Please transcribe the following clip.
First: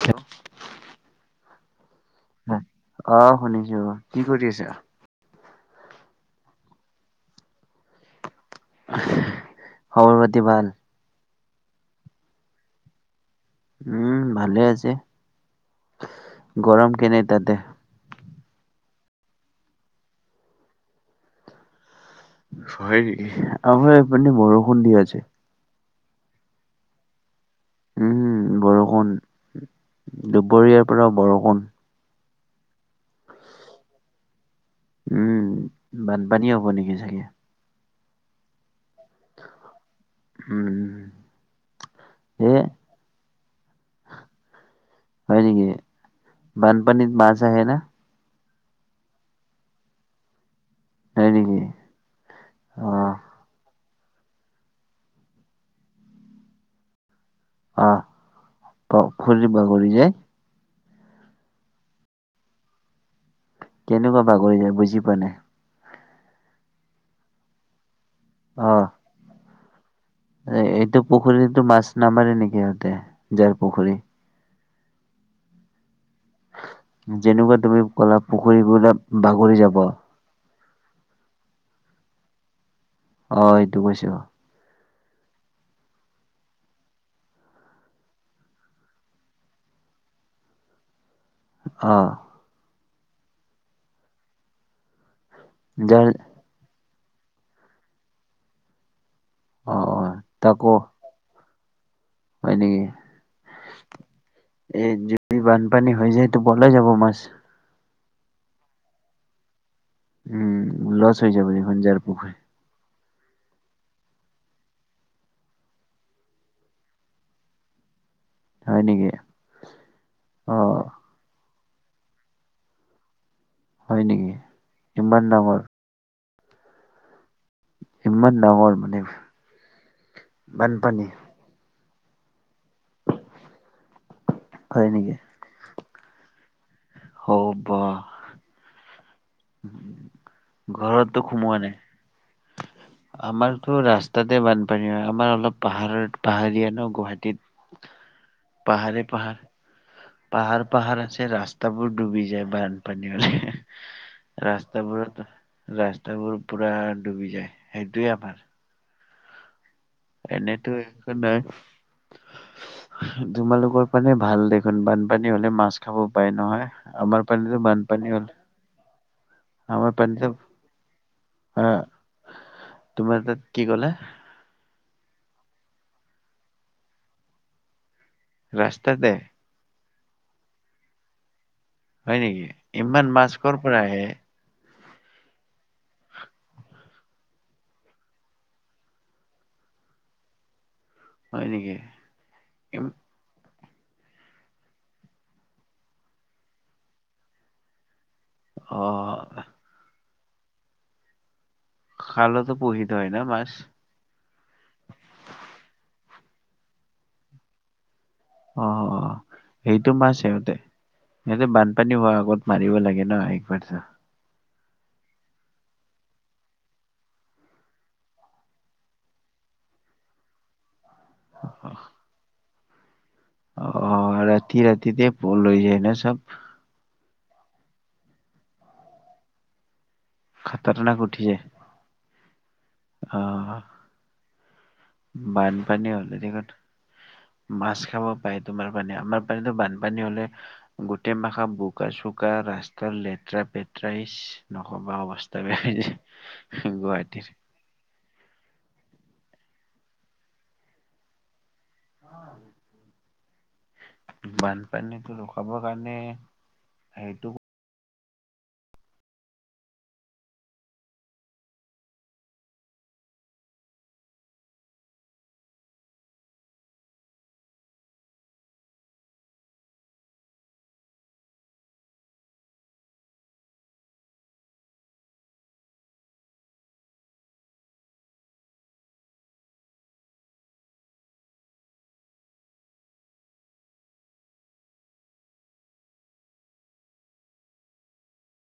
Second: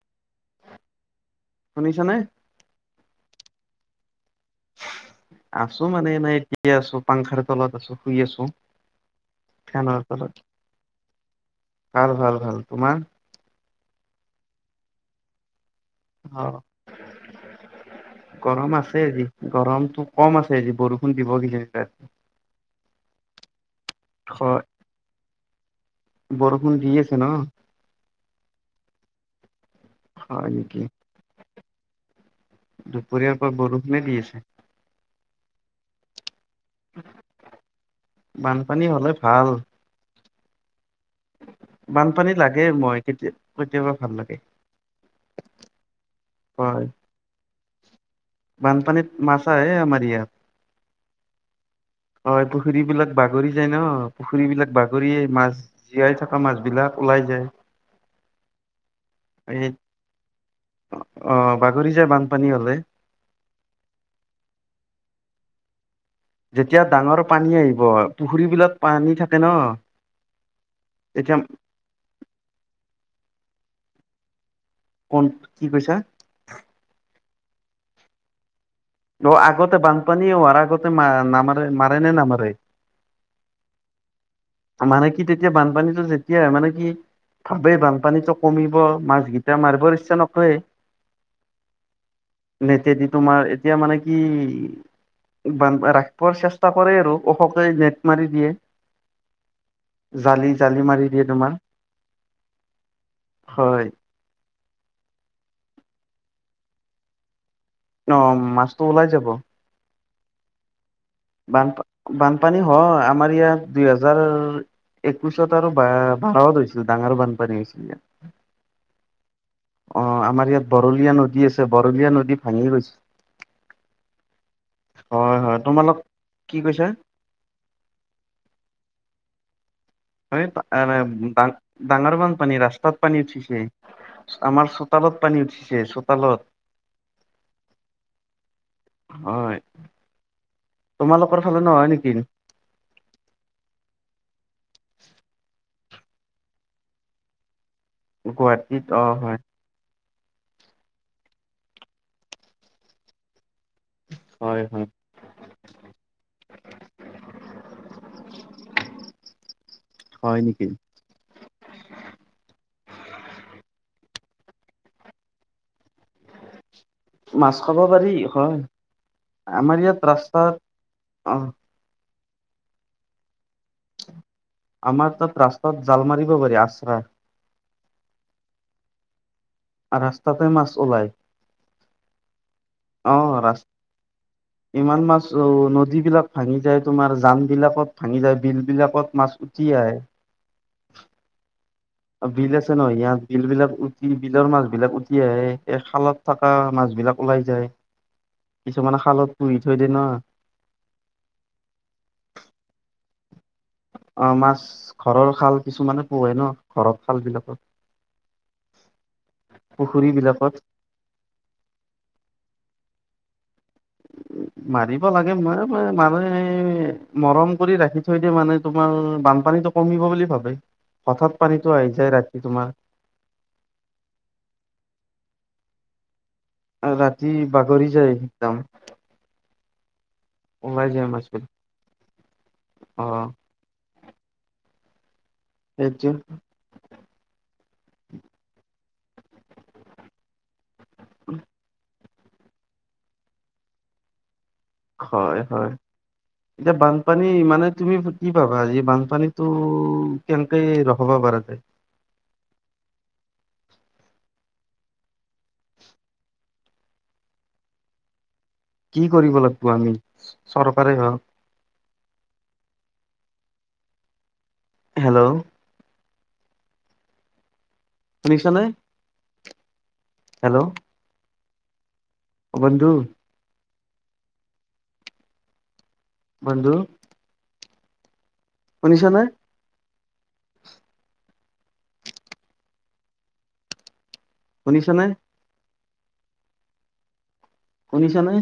হ [unintelligible] শুনিছানে। অ শুনিছো কি কৰি আছা। আছো মানে এনেই ঠিকে আছো পাংখাৰ, তলত আছো শুই আছো। ফেনৰ, খবৰ তলত পাতি ভাল ভাল ভাল তোমাৰ উম, ভালে আছে অ' গৰম, কেনে তাতে। গৰম আছে আজি গৰমতটো, কম আছে আজি বৰষুণ, দিব কিজানি তাত। হয় নেকি আমাৰ এপিনে হয় বৰষুণ, দি আছে। বৰষুণ, দি আছে ন। উম বৰষুণ, হয় নেকি দুপৰীয়াৰ পৰা বৰষুণ। দুপৰীয়াৰ পৰা বৰষুণে, দি আছে। উম বানপানী, হ'ব নেকি চাগে। বানপানী, হ'লে ভাল। উম বানপানী এ লাগেই মই কেতিয়া কেতিয়াবা ভাল লাগে। হয় নেকি হয়। বানপানীত মাছ আহে না। বানপানীত মাছ আহে আমাৰ ইয়াত হয় নেকি হয় পুখুৰী অ বিলাক বা বাগৰি যায় ন পুখুৰী বিলাক বাগৰিয়ে মাছ জীয়াই থকা মাছ বিলাক ওলাই যায়। অ পুখুৰি এই বাগৰি যায়। অ বাগৰি যায় বানপানী হলে। কেনেকুৱা বাগৰি যায় বুজি পোৱা নাই। যেতিয়া ডাঙৰ পানী আহিব, পুখুৰী অ বিলাক পানী থাকে ন এইটো তেতিয়া পুখুৰীতো মাছ নামাৰে নেকি সিহঁতে যাৰ পুখুৰী। কোন কি কৈছাঁ। যেনেকুৱা তুমি ক'লা পুখুৰীবিলাক। ত' আগতে বানপানী হোৱাৰ আগতে ম নামাৰে মাৰে নে নামাৰে। হয় এইটো কৈছাঁ। মানে কি তেতিয়া বানপানীটো যেতিয়াই হয়, মানে কি ভাবে বানপানীটো কমিব মাছকেইটা মাৰিবৰ ইচ্ছা নকৰে। অ নেতেদি তোমাৰ এতিয়া মানে কি বান যাৰ ৰাখিবৰ চেষ্টা চেষ্টা কৰে আৰু ওখকৈ নেট মাৰি দিয়ে। অ অ জালি তাকো জালি মাৰি দিয়ে তোমাৰ। হয় নেকি? হয় এ যদি বানপানী হৈ যায় এইটো ওলাই যাব মাছ। অ' মাছটো ওলাই যাব। উম ওলাই। বানপা বানপানী হয়, আমাৰ ইয়াত দুই হেজাৰ একৈশত আৰু বাৰত হৈছিল ডাঙৰ বানপানী হৈছিল ইয়াত। হয় নেকি অ' আমাৰ ইয়াত বৰলীয়া নদী আছে। বৰলীয়া নদী ভাঙি গৈছে। হয় নেকি ইমান হয় হয়, ডাঙৰ তোমালোক কি কৈছাঁ? ইমান ডাঙৰ মানে অই বানপানী বান ডাঙৰ বান পানী ৰাস্তাত পানী উঠিছে। আমাৰ হয় চোতালত পানী উঠিছে চোতালত। ও বাহ হয় ঘৰতটো তোমালোকৰ ফালে সোমোৱা নাই। নহয় নেকি আমাৰতো ৰাস্তাতে বানপানী হয় আমাৰ অলপ পাহাৰত পাহাৰীয়া ন গুৱাহাটীত। গুৱাহাটীত পাহাৰে অঁ পাহাৰ হয়। পাহাৰ পাহাৰ আছে, ৰাস্তাবোৰ ডুবি যায় বানপানী হলে। হয় হয় ৰাস্তাবোৰত ৰাস্তাবোৰ পুৰা ডুবি যায় সেইটোৱে আমাৰ হয় নেকি এনেটো একো নহয়। তোমালোকৰ ফালে ভাল দেখোন, বানপানী হলে মাছ খাব পায় নহয়। আমাৰ মাছ ফালেটো খাব পাৰি বানপানী হলে, হয় আমাৰ ইয়াত পানীতে ৰাস্তাত অ আ তোমাৰ তাত কি ক'লে? আমাৰ তাত ৰাস্তাত জাল মাৰিব পাৰি ৰাস্তাত। ৰাস্তাতে। তাত ৰাস্তাতে মাছ ওলায় হয় নেকি ইমান মাছ ৰাস কৰ পৰা আহে ইমান মাছ অ নদী বিলাক ভাঙি যায় তোমাৰ জান বিলাকত ভাঙি যায় বিল বিলাকত মাছ উতি আহে হয় নেকি বিল আছে ন ইয়াত বিল বিলাক উতি বিলৰ মাছ বিলাক উতি আহে এই খালত থকা মাছবিলাক ওলাই যায় [inaudible] অ কিছুমানে খালত পুহি থৈ দিয়ে ন খালতো পুহি থয় ন মাছ অ মাছ ঘৰৰ খাল কিছুমানত পোহে ন ঘৰত খাল বিলাকত অ অ সেইটো পুখুৰী মাছ বিলাকত সিহঁতে সিহতে বানপানী হোৱাৰ আগত মাৰিব লাগে ন একবাৰ মাৰিব লাগে মই ম মানে মৰম কৰি ৰাখি থৈ দিয়ে মানে তোমাৰ বানপানীটো কমিব বুলি ভাবে হঠাৎ পানীটো আহি যায় ৰাতি তোমাৰ অ ৰাতি ৰাতিতে লৈ যায় ন চব ৰাতি বাগৰি যায় একদম ওলাই খাতাৰনাক উঠি যায় মাছবোৰ অ অ বানপানী সেইটো হলে দিনক মাছ খাব পাই তোমাৰ ফালে আমাৰ ফালেটো বানপানী হলে গোটেই মাখা বোকা চোকা ৰাস্তাৰ লেতেৰা পেতেৰাইছ নকবা আৰু হয় অৱস্থা বেয়া হয় হৈ যায় এতিয়া বানপানী গুৱাহাটীৰ মানে তুমি কি পাবা আজি বানপানীতো কেনেকে ৰখাবা পৰা যায় [unintelligible] বানপানীতটো ৰখাব কাৰণে সেইটো কি কৰিব লাগিব আমি চৰকাৰে হওক হেল্ল' শুনিছা নে হেল্ল' অ বন্ধু বন্ধু শুনিছ নে শুনিছ নে শুনিছ নে